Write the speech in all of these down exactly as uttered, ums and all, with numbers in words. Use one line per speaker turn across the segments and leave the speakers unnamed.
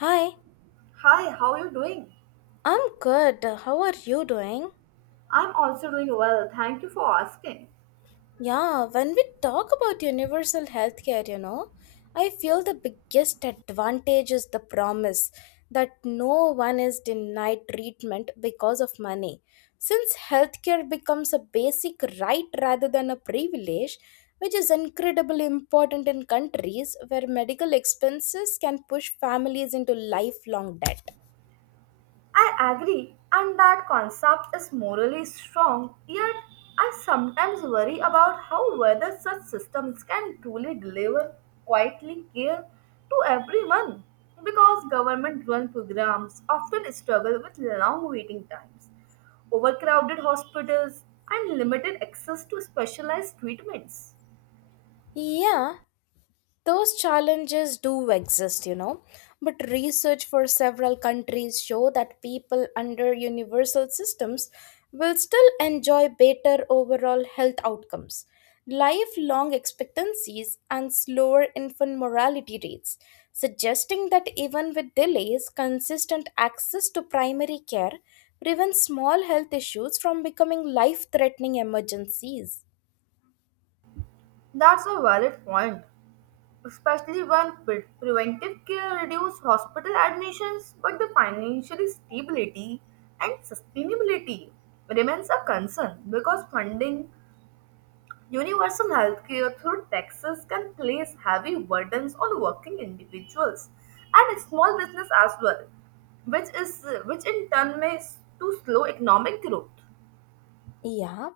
Hi,
Hi, how are you doing?
I'm good. How are you doing?
I'm also doing well. Thank you for asking.
Yeah, when we talk about universal healthcare, you know, I feel the biggest advantage is the promise that no one is denied treatment because of money. Since healthcare becomes a basic right rather than a privilege, which is incredibly important in countries where medical expenses can push families into lifelong debt.
I agree, and that concept is morally strong, yet I sometimes worry about how whether such systems can truly deliver quietly care to everyone because government run programs often struggle with long waiting times, overcrowded hospitals, and limited access to specialized treatments.
Yeah, those challenges do exist, you know but research for several countries show that people under universal systems will still enjoy better overall health outcomes, lifelong expectancies and slower infant mortality rates, suggesting that even with delays consistent access to primary care prevents small health issues from becoming life threatening emergencies.
That's a valid point, especially when pre- preventive care reduce hospital admissions, but the financial stability and sustainability remains a concern because funding universal healthcare through taxes can place heavy burdens on working individuals and small business as well, which is which in turn may s- to slow economic growth.
Yeah,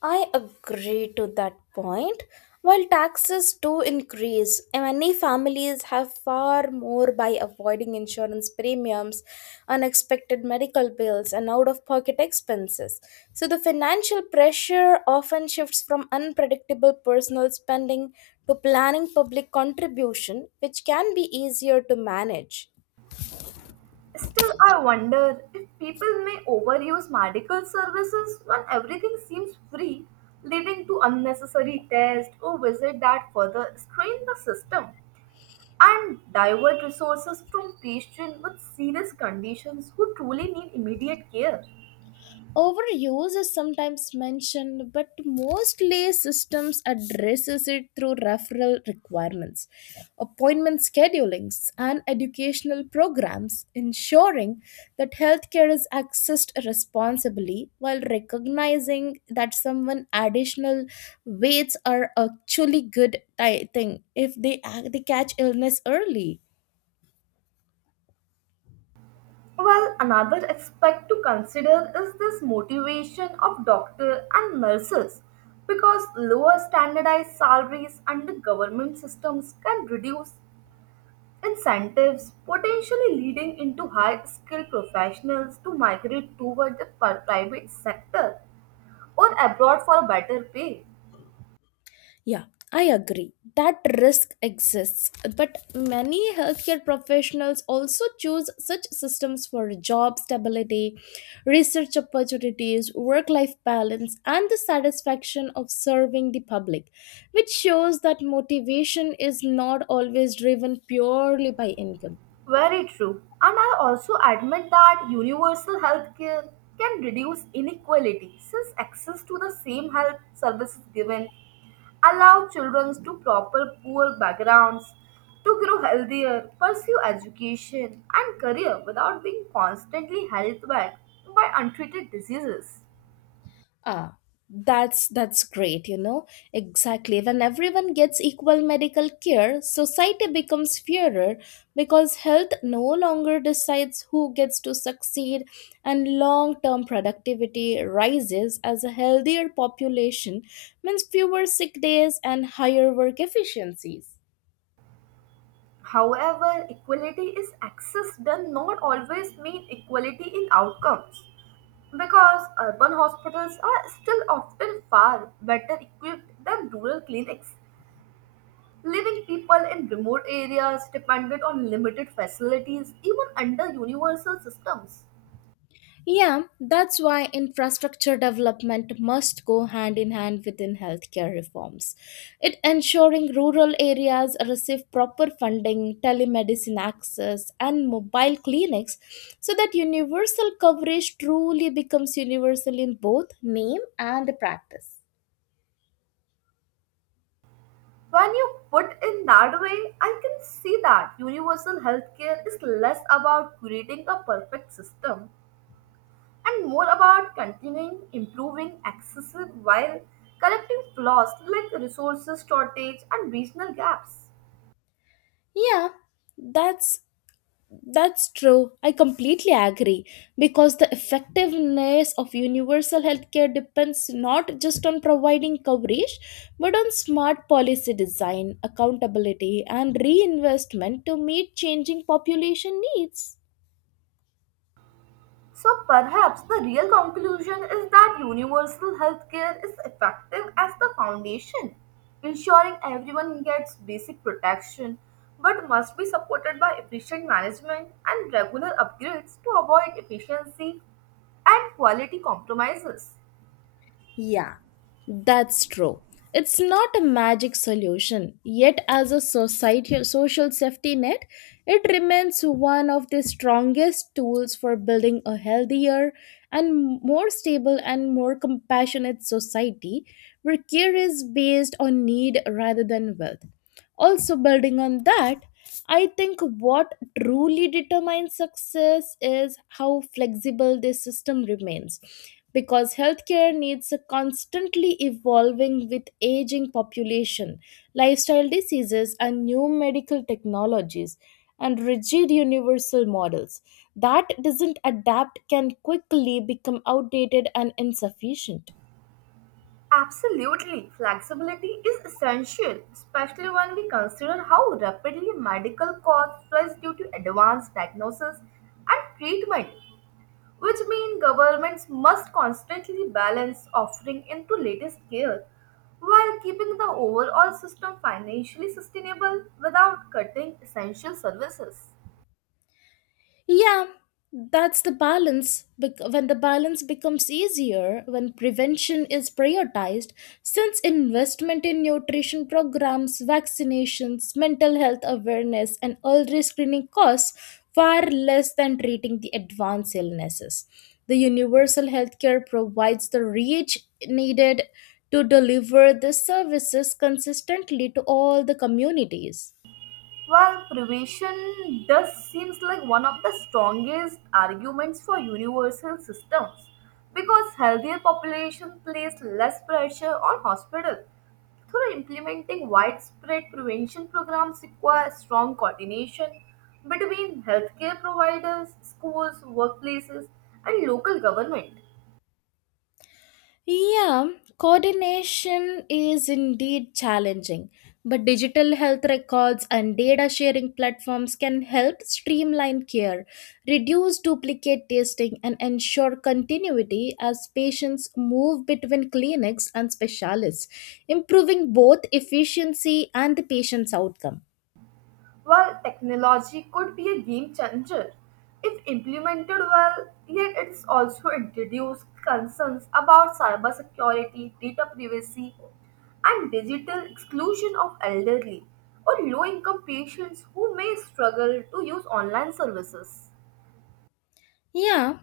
I agree to that point. While taxes do increase, many families have far more by avoiding insurance premiums, unexpected medical bills, and out of pocket expenses. So, the financial pressure often shifts from unpredictable personal spending to planning public contribution, which can be easier to manage.
Still, I wonder if people may overuse medical services when everything seems free, leading to unnecessary tests or visits that further strain the system and divert resources from patients with serious conditions who truly need immediate care.
Overuse is sometimes mentioned, but mostly systems addresses it through referral requirements, appointment schedulings, and educational programs, ensuring that healthcare is accessed responsibly while recognizing that someone additional weights are actually good ti- thing if they ac- they catch illness early.
Well, another aspect to consider is this motivation of doctors and nurses because lower standardized salaries under government systems can reduce incentives potentially leading into high skilled professionals to migrate toward the pri- private sector or abroad for better pay.
Yeah, I agree. That risk exists. But many healthcare professionals also choose such systems for job stability, research opportunities, work life balance, and the satisfaction of serving the public, which shows that motivation is not always driven purely by income.
Very true. And I also admit that universal healthcare can reduce inequality since access to the same health services given allow children to proper poor backgrounds to grow healthier, pursue education and career without being constantly held back by untreated diseases.
Ah, that's that's great, you know. Exactly. When everyone gets equal medical care, society becomes fairer because health no longer decides who gets to succeed and long-term productivity rises as a healthier population means fewer sick days and higher work efficiencies.
However, equality is access does not always mean equality in outcomes because urban hospitals are still often far better equipped than rural clinics, leaving people in remote areas dependent on limited facilities even under universal systems.
Yeah, that's why infrastructure development must go hand in hand within healthcare reforms. It ensuring rural areas receive proper funding, telemedicine access, and mobile clinics so that universal coverage truly becomes universal in both name and practice.
When you put in that way, I can see that universal healthcare is less about creating a perfect system and more about continuing improving access while correcting flaws like resources shortage and regional gaps.
Yeah, that's that's true. I completely agree because the effectiveness of universal healthcare depends not just on providing coverage but on smart policy design, accountability, and reinvestment to meet changing population needs.
So perhaps the real conclusion is that universal healthcare is effective as the foundation, ensuring everyone gets basic protection but must be supported by efficient management and regular upgrades to avoid efficiency and quality compromises.
Yeah, that's true. It's not a magic solution, yet, as a society, social safety net, it remains one of the strongest tools for building a healthier and more stable and more compassionate society where care is based on need rather than wealth. Also, building on that, I think what truly determines success is how flexible this system remains because healthcare needs are constantly evolving with aging population, lifestyle diseases and new medical technologies, and rigid universal models that doesn't adapt can quickly become outdated and insufficient.
Absolutely, flexibility is essential, especially when we consider how rapidly medical costs rise due to advanced diagnosis and treatment, which mean governments must constantly balance offering into latest care while keeping the overall system financially sustainable without cutting essential services.
Yeah, that's the balance. bec- When the balance becomes easier, when prevention is prioritized, since investment in nutrition programs, vaccinations, mental health awareness, and early screening costs far less than treating the advanced illnesses. The universal healthcare provides the reach needed to deliver the services consistently to all the communities.
Well, privation does seems like one of the strongest arguments for universal systems because healthier population place less pressure on hospital. Through implementing widespread prevention programs require strong coordination between healthcare providers, schools, workplaces, and local government.
Yeah, coordination is indeed challenging, but digital health records and data sharing platforms can help streamline care, reduce duplicate testing, and ensure continuity as patients move between clinics and specialists, improving both efficiency and the patient's outcome.
While technology could be a game changer if implemented well, yet it's also introduced concerns about cybersecurity, data privacy, and digital exclusion of elderly or low income patients who may struggle to use online services.
Yeah,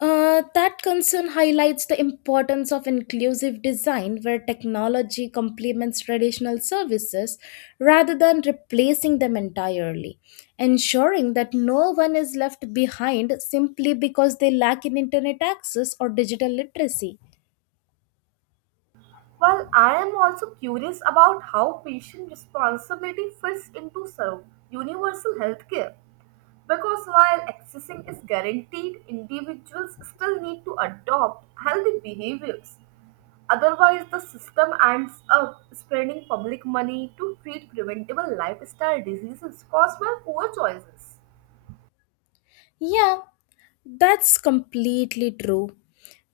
Uh, that concern highlights the importance of inclusive design where technology complements traditional services rather than replacing them entirely, ensuring that no one is left behind simply because they lack in internet access or digital literacy.
Well, I am also curious about how patient responsibility fits into serve universal healthcare. Because while accessing is guaranteed, individuals still need to adopt healthy behaviors. Otherwise, the system ends up spending public money to treat preventable lifestyle diseases caused by poor choices.
Yeah, that's completely true.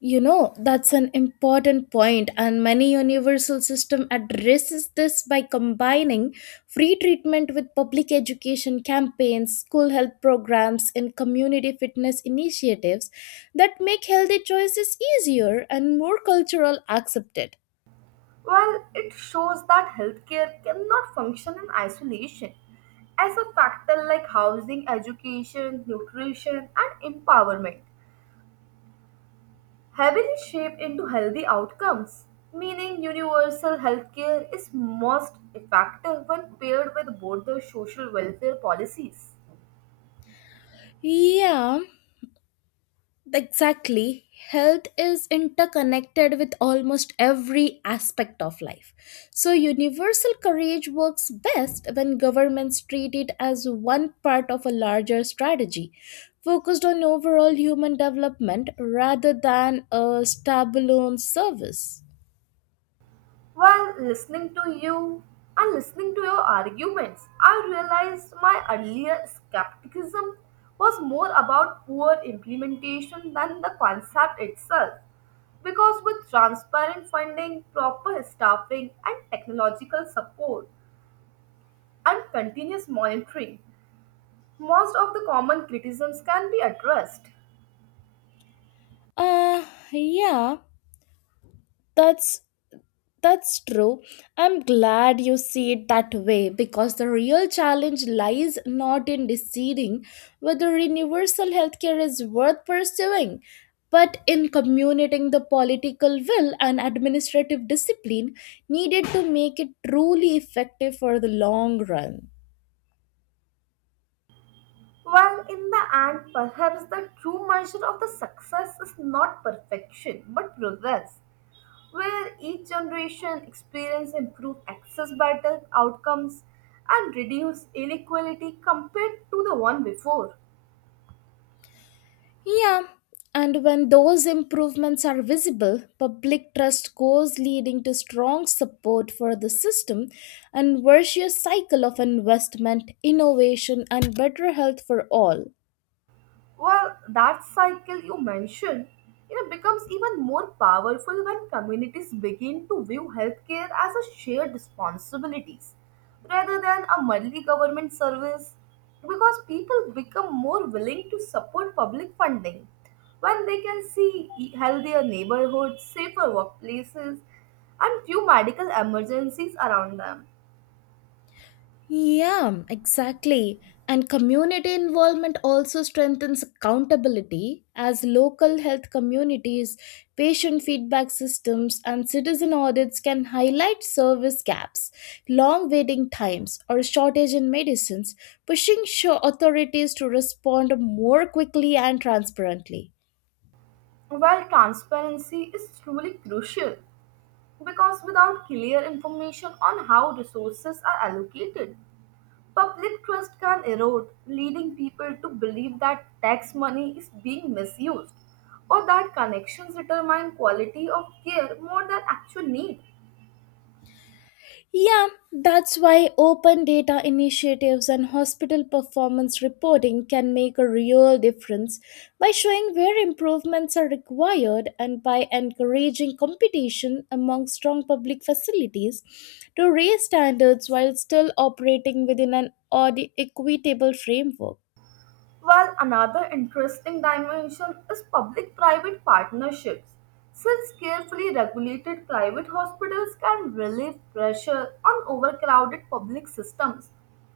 You know, that's an important point, and many universal system addresses this by combining free treatment with public education campaigns, school health programs, and community fitness initiatives that make healthy choices easier and more cultural accepted.
Well, it shows that healthcare cannot function in isolation. As a factor like housing, education, nutrition, and empowerment heavily shaped into healthy outcomes, meaning universal healthcare is most effective when paired with broader social welfare policies.
Yeah, exactly. Health is interconnected with almost every aspect of life. So, universal coverage works best when governments treat it as one part of a larger strategy focused on overall human development rather than a standalone service.
While listening to you and listening to your arguments, I realized my earlier skepticism was more about poor implementation than the concept itself. Because with transparent funding, proper staffing, and technological support, and continuous monitoring, most of the common criticisms can be addressed.
Uh, yeah, that's That's true. I'm glad you see it that way because the real challenge lies not in deciding whether universal healthcare is worth pursuing, but in communicating the political will and administrative discipline needed to make it truly effective for the long run.
Well, in the end, perhaps the true measure of the success is not perfection but progress, where each generation experience improve access better outcomes and reduce inequality compared to the one before.
Yeah, and when those improvements are visible, public trust goes leading to strong support for the system and virtuous cycle of investment, innovation and better health for all.
Well, that cycle you mentioned, you know, becomes even more powerful when communities begin to view healthcare as a shared responsibilities rather than a merely government service because people become more willing to support public funding when they can see e- healthier neighborhoods, safer workplaces, and few medical emergencies around them.
Yeah, exactly. And community involvement also strengthens accountability as local health communities, patient feedback systems, and citizen audits can highlight service gaps, long waiting times, or shortage in medicines, pushing sho- authorities to respond more quickly and transparently.
While transparency is truly crucial because without clear information on how resources are allocated, public trust can erode, leading people to believe that tax money is being misused or that connections determine quality of care more than actual need.
Yeah, that's why open data initiatives and hospital performance reporting can make a real difference by showing where improvements are required and by encouraging competition among strong public facilities to raise standards while still operating within an audi- equitable framework.
While another interesting dimension is public private partnerships. Since carefully regulated private hospitals can relieve pressure on overcrowded public systems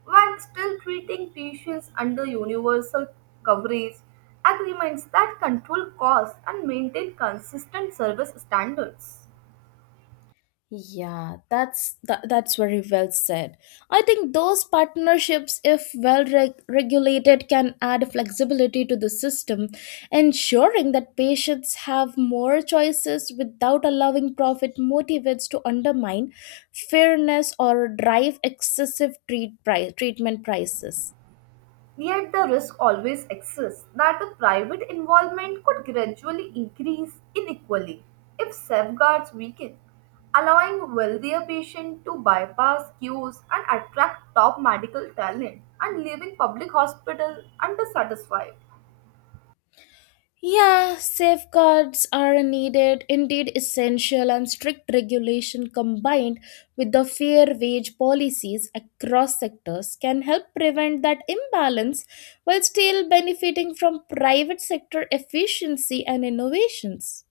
while still treating patients under universal coverage agreements that control costs and maintain consistent service standards.
Yeah, that's that, that's very well said. I think those partnerships, if well reg- regulated, can add flexibility to the system, ensuring that patients have more choices without allowing profit motivates to undermine fairness or drive excessive treat pri- treatment prices.
Yet the risk always exists that the private involvement could gradually increase inequally if safeguards weaken, allowing wealthier patients to bypass queues and attract top medical talent and leaving public hospitals undersatisfied.
Yeah, safeguards are needed, indeed essential, and strict regulation combined with the fair wage policies across sectors can help prevent that imbalance while still benefiting from private sector efficiency and innovations.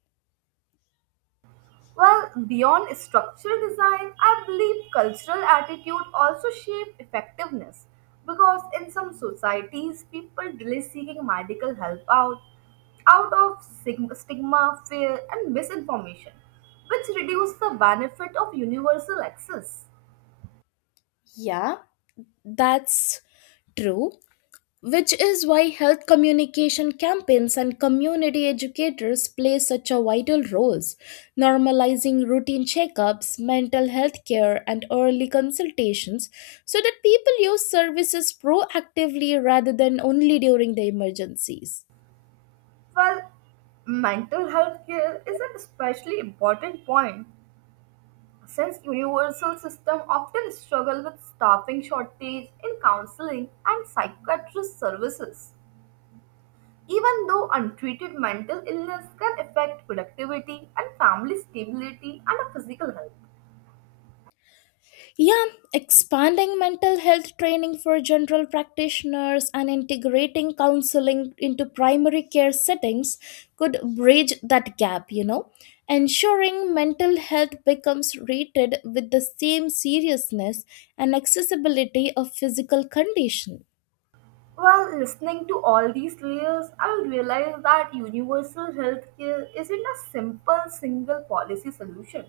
Well, beyond structural design, I believe cultural attitude also shape effectiveness because in some societies, people delay seeking medical help out out of sig- stigma, fear, and misinformation, which reduce the benefit of universal access.
Yeah, that's true, which is why health communication campaigns and community educators play such a vital roles, normalizing routine checkups, mental health care and early consultations so that people use services proactively rather than only during the emergencies.
Well, mental health care is an especially important point since universal system often struggle with staffing shortage in counseling and psychiatrist services, even though untreated mental illness can affect productivity and family stability and physical health.
Yeah, expanding mental health training for general practitioners and integrating counseling into primary care settings could bridge that gap, you know. Ensuring mental health becomes rated with the same seriousness and accessibility of physical condition.
Well, listening to all these layers, I realized that universal healthcare isn't a simple single policy solution,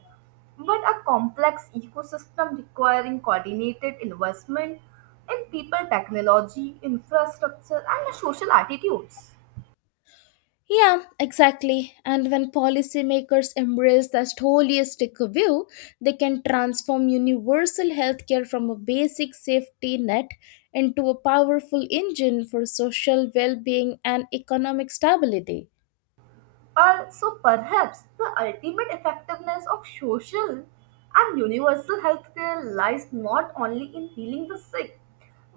but a complex ecosystem requiring coordinated investment in people, technology, infrastructure, and social attitudes.
Yeah, exactly. And when policymakers embrace that holistic view, they can transform universal healthcare from a basic safety net into a powerful engine for social well being and economic stability.
Also, perhaps the ultimate effectiveness of social and universal healthcare lies not only in healing the sick,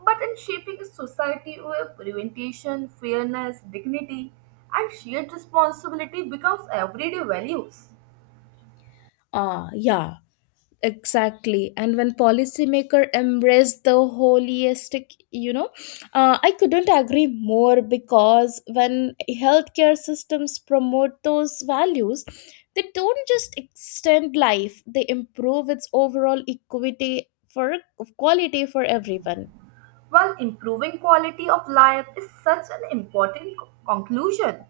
but in shaping a society where prevention, fairness, dignity, and shared responsibility becomes everyday values.
Ah, yeah. Exactly. And when policymaker embrace the holistic, you know, uh, I couldn't agree more because when healthcare systems promote those values, they don't just extend life, they improve its overall equity for quality for everyone.
Well, improving quality of life is such an important co- conclusion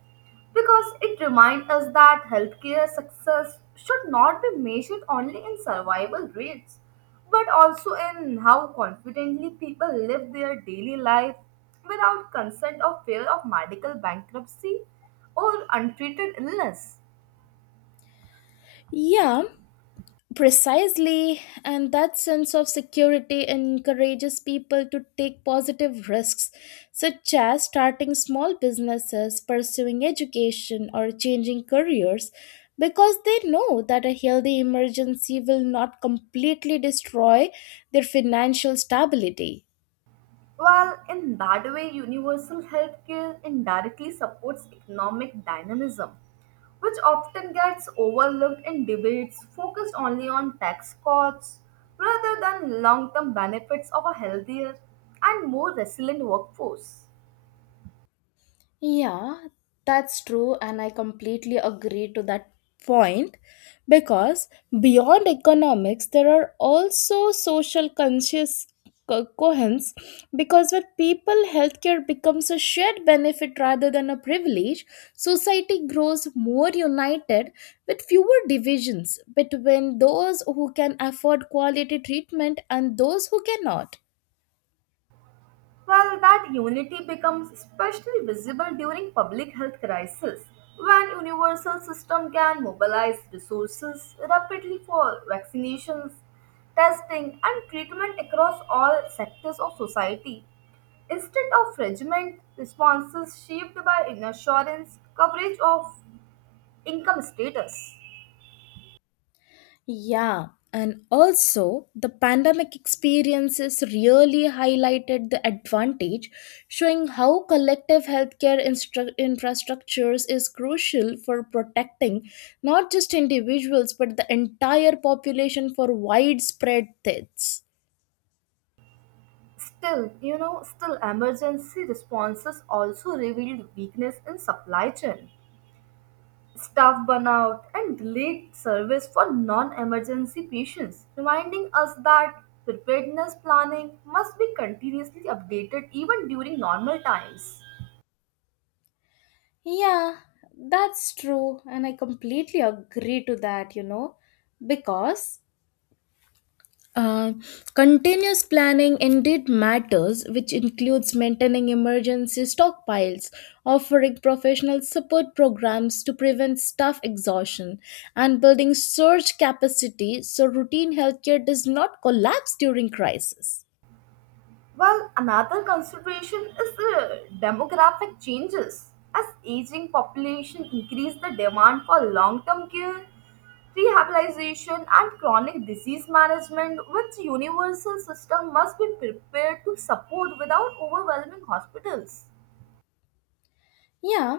because it reminds us that healthcare success should not be measured only in survival rates but also in how confidently people live their daily life without consent or fear of medical bankruptcy or untreated illness.
Yeah, precisely, and that sense of security encourages people to take positive risks, such as starting small businesses, pursuing education, or changing careers, because they know that a healthy emergency will not completely destroy their financial stability.
Well, in that way, universal healthcare indirectly supports economic dynamism, which often gets overlooked in debates focused only on tax cuts rather than long term benefits of a healthier and more resilient workforce.
Yeah, that's true, and I completely agree to that point because beyond economics, there are also social conscious co- coherence because when people healthcare becomes a shared benefit rather than a privilege, society grows more united with fewer divisions between those who can afford quality treatment and those who cannot.
Well, that unity becomes especially visible during public health crisis, when universal system can mobilize resources rapidly for vaccinations, testing, and treatment across all sectors of society, instead of regiment responses shaped by insurance coverage of income status.
Yeah, and also the pandemic experiences really highlighted the advantage, showing how collective healthcare instru- infrastructures is crucial for protecting not just individuals but the entire population for widespread deaths.
Still, you know, still emergency responses also revealed weakness in supply chain staff burnout, and delayed service for non emergency patients, reminding us that preparedness planning must be continuously updated even during normal times.
Yeah, that's true, and I completely agree to that, you know, because Uh, continuous planning indeed matters, which includes maintaining emergency stockpiles, offering professional support programs to prevent staff exhaustion, and building surge capacity so routine healthcare does not collapse during crisis.
Well, another consideration is the demographic changes. As aging population increase the demand for long-term care, rehabilitation and chronic disease management, which universal system must be prepared to support without overwhelming hospitals.
Yeah,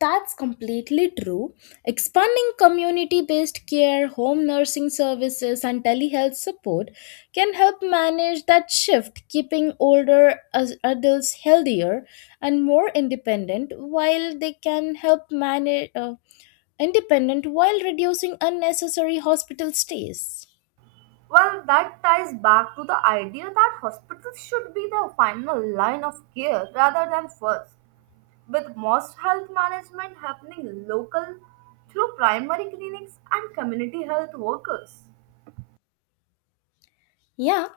that's completely true. Expanding community based care, home nursing services, and telehealth support can help manage that shift, keeping older as- adults healthier and more independent while they can help manage uh, independent while reducing unnecessary hospital stays.
Well, that ties back to the idea that hospitals should be the final line of care rather than first, with most health management happening local through primary clinics and community health workers.
Yeah,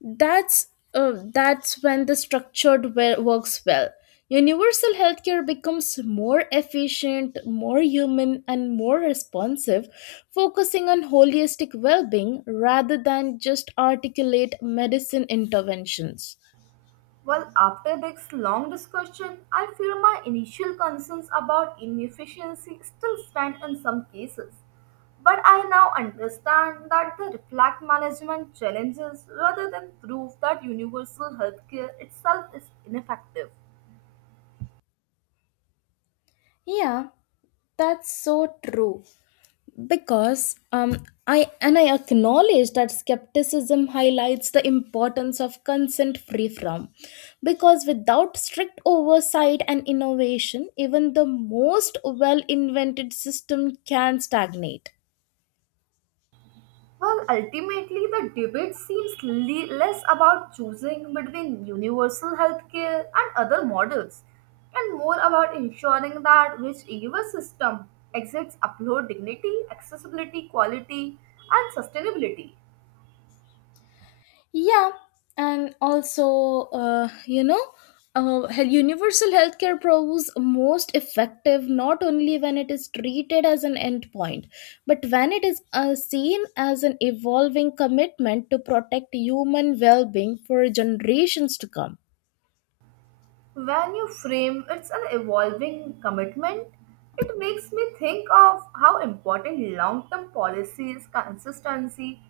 that's uh, that's when the structured well, works well, universal healthcare becomes more efficient, more human and more responsive, focusing on holistic well-being rather than just articulate medicine interventions.
Well, after this long discussion, I feel my initial concerns about inefficiency still stand in some cases. But I now understand that the reflect management challenges rather than prove that universal healthcare itself is ineffective.
Yeah, that's so true because um, I and I acknowledge that skepticism highlights the importance of consent free from, because without strict oversight and innovation even the most well invented system can stagnate.
Well, ultimately, the debate seems le- less about choosing between universal healthcare and other models and more about ensuring that whichever system exhibits upload dignity, accessibility, quality, and sustainability.
Yeah, and also, uh, you know, uh, hel- universal healthcare proves most effective not only when it is treated as an endpoint, but when it is, uh, seen as an evolving commitment to protect human well being for generations to come.
When you frame it's an evolving commitment, it makes me think of how important long term policies, consistency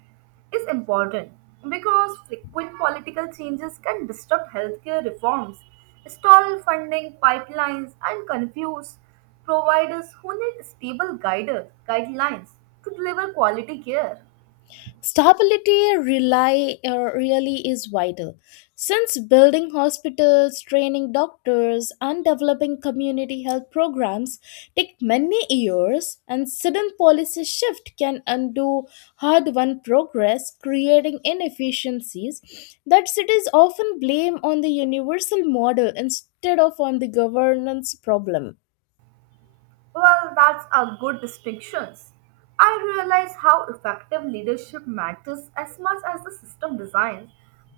is important because frequent political changes can disrupt healthcare reforms, stall funding pipelines, and confuse providers who need stable guider, guidelines to deliver quality care.
Stability rely, uh, really is vital. Since building hospitals, training doctors, and developing community health programs take many years, and sudden policy shift can undo hard-won progress, creating inefficiencies that cities often blame on the universal model instead of on the governance problem.
Well, that's a good distinction. I realize how effective leadership matters as much as the system design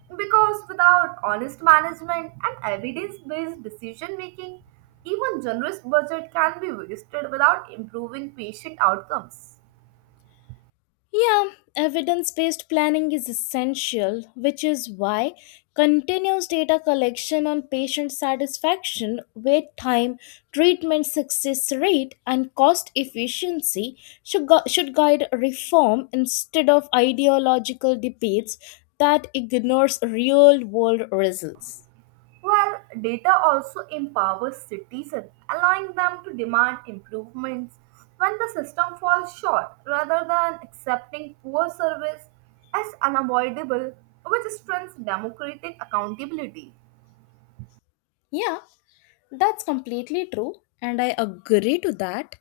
because without honest management and evidence-based decision making, even generous budget can be wasted without improving patient outcomes.
Yeah, evidence based planning is essential, which is why continuous data collection on patient satisfaction, wait time, treatment success rate, and cost efficiency should, gu- should guide reform instead of ideological debates that ignores real world results.
Well, data also empowers citizens, allowing them to demand improvements when the system falls short rather than accepting poor service as unavoidable, which strengthens democratic accountability.
Yeah, that's completely true, and I agree to that.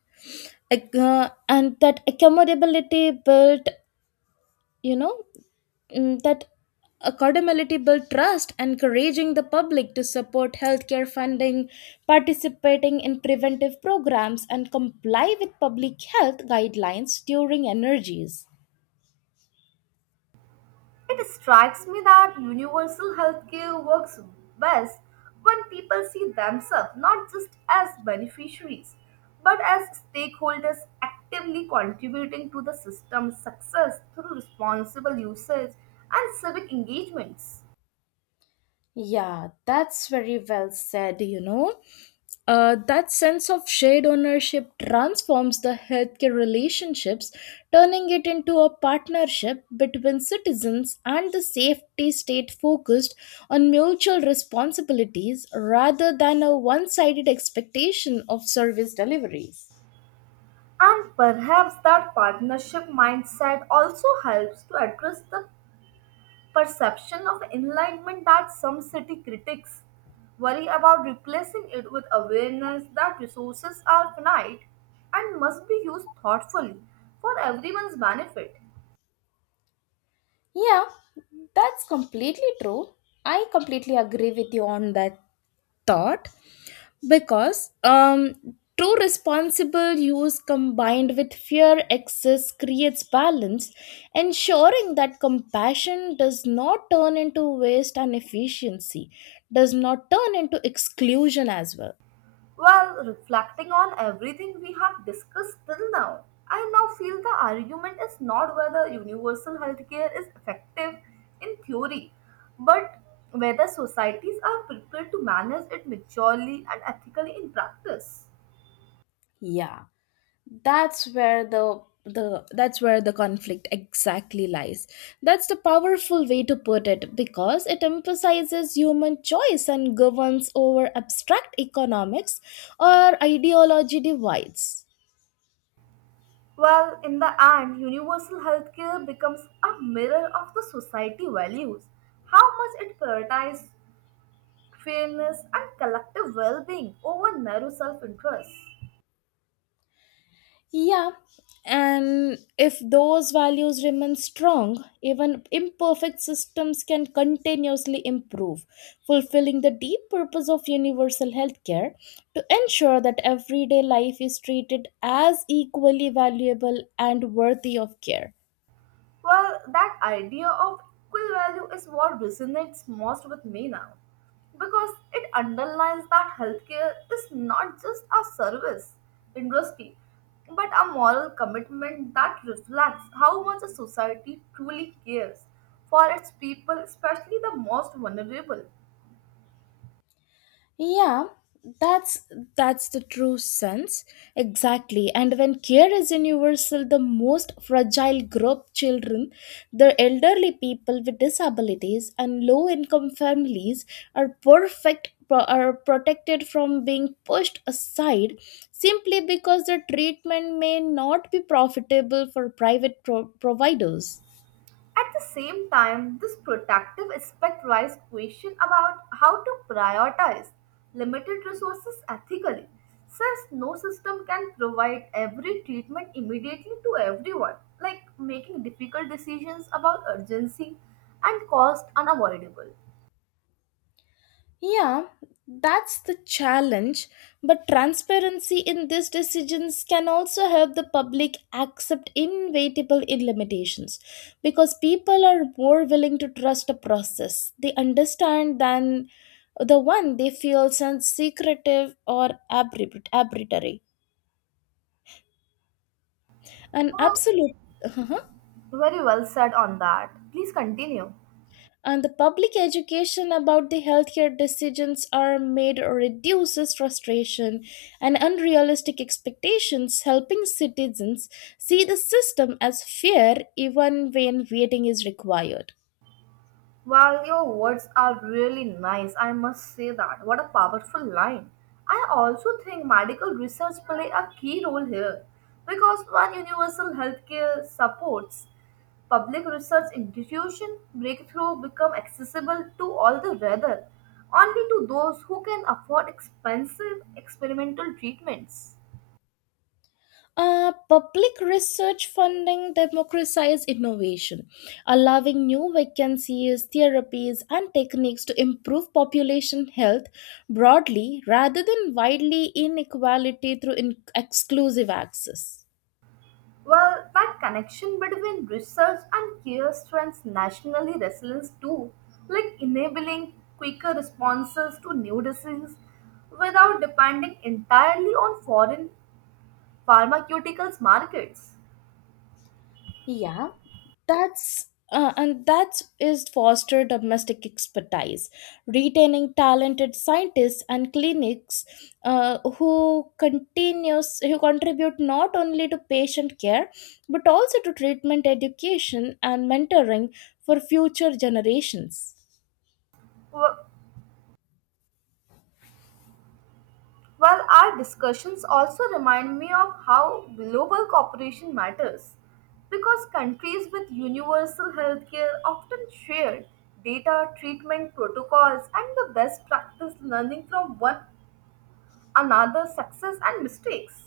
Ac- uh, and that accountability built you know mm, that accountability build trust, encouraging the public to support healthcare funding, participating in preventive programs and comply with public health guidelines during energies.
It strikes me that universal healthcare works best when people see themselves not just as beneficiaries but as stakeholders actively contributing to the system's success through responsible usage and civic engagements.
Yeah, that's very well said, you know. Uh, that sense of shared ownership transforms the healthcare relationships, turning it into a partnership between citizens and the safety state focused on mutual responsibilities rather than a one sided expectation of service deliveries.
And perhaps that partnership mindset also helps to address the perception of enlightenment that some city critics worry about replacing it with awareness that resources are finite and must be used thoughtfully for everyone's benefit.
Yeah, that's completely true. I completely agree with you on that thought. Because um, true responsible use combined with fear excess creates balance, ensuring that compassion does not turn into waste and efficiency does not turn into exclusion as well.
While reflecting on everything we have discussed till now, I now feel the argument is not whether universal healthcare is effective in theory, but whether societies are prepared to manage it maturely and ethically in practice.
Yeah, that's where the the that's where the conflict exactly lies. That's the powerful way to put it because it emphasizes human choice and governs over abstract economics or ideology divides.
Well, in the end, universal healthcare becomes a mirror of the society values, how much it prioritizes fairness and collective well being over narrow self interest.
Yeah, and if those values remain strong, even imperfect systems can continuously improve, fulfilling the deep purpose of universal healthcare to ensure that everyday life is treated as equally valuable and worthy of care.
Well, that idea of equal value is what resonates most with me now because it underlines that healthcare is not just a service industry but a moral commitment that reflects how much a society truly cares for its people, especially the most vulnerable.
Yeah, that's that's the true sense. Exactly. And when care is universal, the most fragile group children, the elderly people with disabilities and low income families are perfect pro- are protected from being pushed aside simply because their treatment may not be profitable for private pro- providers.
At the same time, this protective aspect raises question about how to prioritize limited resources ethically, since no system can provide every treatment immediately to everyone, like making difficult decisions about urgency and cost unavoidable.
Yeah, that's the challenge. But transparency in these decisions can also help the public accept inevitable limitations because people are more willing to trust a process they understand than the one they feel sounds secretive or abri- arbitrary. And
You have
absolute.
very well said on that. Please continue.
And the public education about the healthcare decisions are made reduces frustration and unrealistic expectations, helping citizens see the system as fair even when waiting is required.
Well, your words are really nice, I must say that. What a powerful line. I also think medical research play a key role here because when universal healthcare supports public research institution, breakthrough become accessible to all the rather only to those who can afford expensive experimental treatments.
Uh, public research funding democratizes innovation, allowing new vacancies, therapies, and techniques to improve population health broadly rather than widely inequality through in- exclusive access.
Well, that connection between research and care strengthens nationally resilience too, like enabling quicker responses to new diseases without depending entirely on foreign pharmaceuticals markets.
Yeah, that's uh, and that is foster domestic expertise, retaining talented scientists and clinics, uh, who continues who contribute not only to patient care but also to treatment education and mentoring for future generations.
Wh- While our discussions also remind me of how global cooperation matters, because countries with universal healthcare often share data, treatment protocols, and the best practice learning from one another success and mistakes.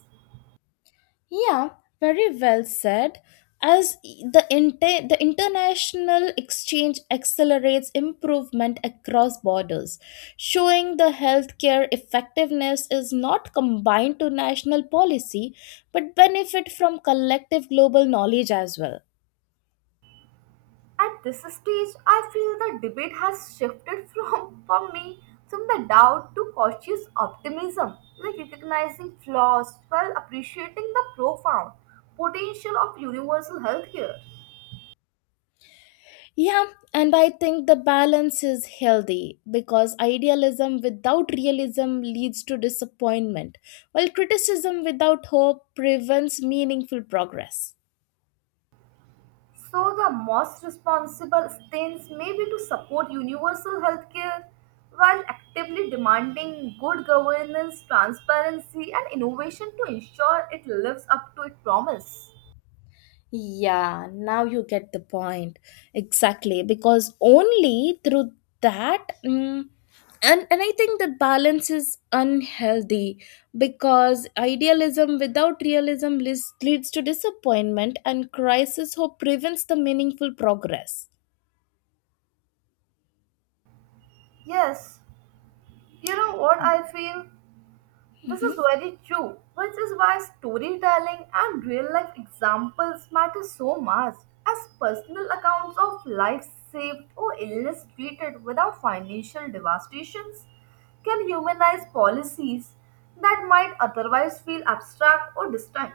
Yeah, very well said. As e- the inter- the international exchange accelerates improvement across borders, showing the healthcare effectiveness is not combined to national policy, but benefit from collective global knowledge as well.
At this stage, I feel the debate has shifted from, for me from the doubt to cautious optimism, like recognizing flaws while appreciating the profound potential of universal healthcare.
Yeah, and I think the balance is healthy because idealism without realism leads to disappointment, while criticism without hope prevents meaningful progress.
So, the most responsible stance may be to support universal healthcare while actively demanding good governance, transparency, and innovation to ensure it lives up to its promise.
Yeah, now you get the point. Exactly, because only through that mm, and and I think that balance is unhealthy because idealism without realism leads, leads to disappointment and crisis hope prevents the meaningful progress.
Yes, you know what I feel? This
Mhm.
is very true, which is why storytelling and real life examples matter so much, as personal accounts of life saved or illness treated without financial devastations can humanize policies that might otherwise feel abstract or distant.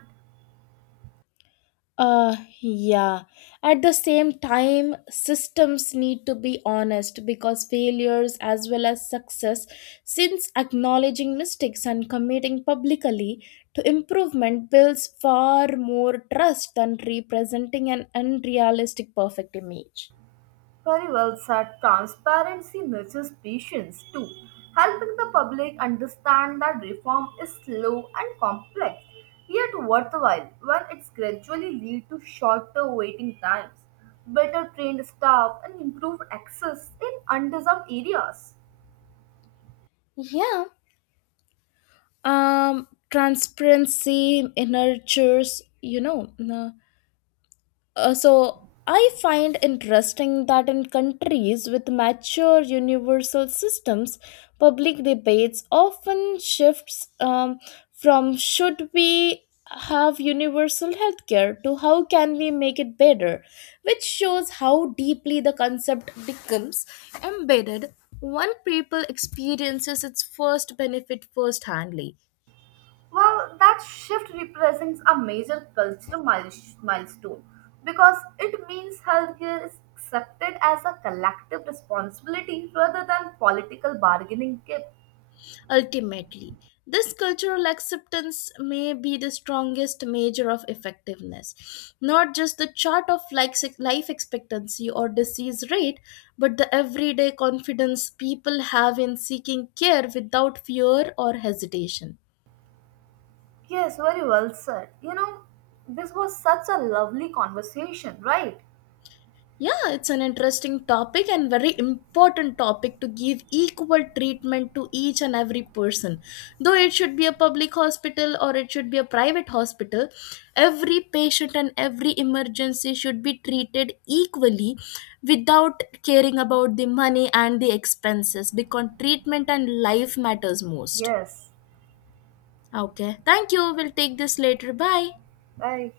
Uh, yeah. At the same time, systems need to be honest because failures as well as success, since acknowledging mistakes and committing publicly to improvement builds far more trust than representing an unrealistic perfect image.
Very well said. Transparency nurtures patience too, helping the public understand that reform is slow and complex, yet worthwhile when it's gradually lead to shorter waiting times, better trained staff, and improved access in underserved areas.
Yeah. Um, transparency nurtures, you know, uh, Uh, so I find interesting that in countries with mature universal systems, public debates often shifts um, from should we have universal healthcare to how can we make it better, which shows how deeply the concept becomes embedded when people experiences its first benefit first handly.
Well, that shift represents a major cultural miles- milestone because it means healthcare is accepted as a collective responsibility rather than political bargaining kit.
Ultimately, this cultural acceptance may be the strongest measure of effectiveness, not just the chart of life life expectancy or disease rate, but the everyday confidence people have in seeking care without fear or hesitation.
Yes, very well said. You know, this was such a lovely conversation, right?
Yeah, it's an interesting topic and very important topic to give equal treatment to each and every person. Though it should be a public hospital or it should be a private hospital, every patient and every emergency should be treated equally without caring about the money and the expenses because treatment and life matters most.
Yes.
Okay. Thank you. We'll take this later. Bye.
Bye.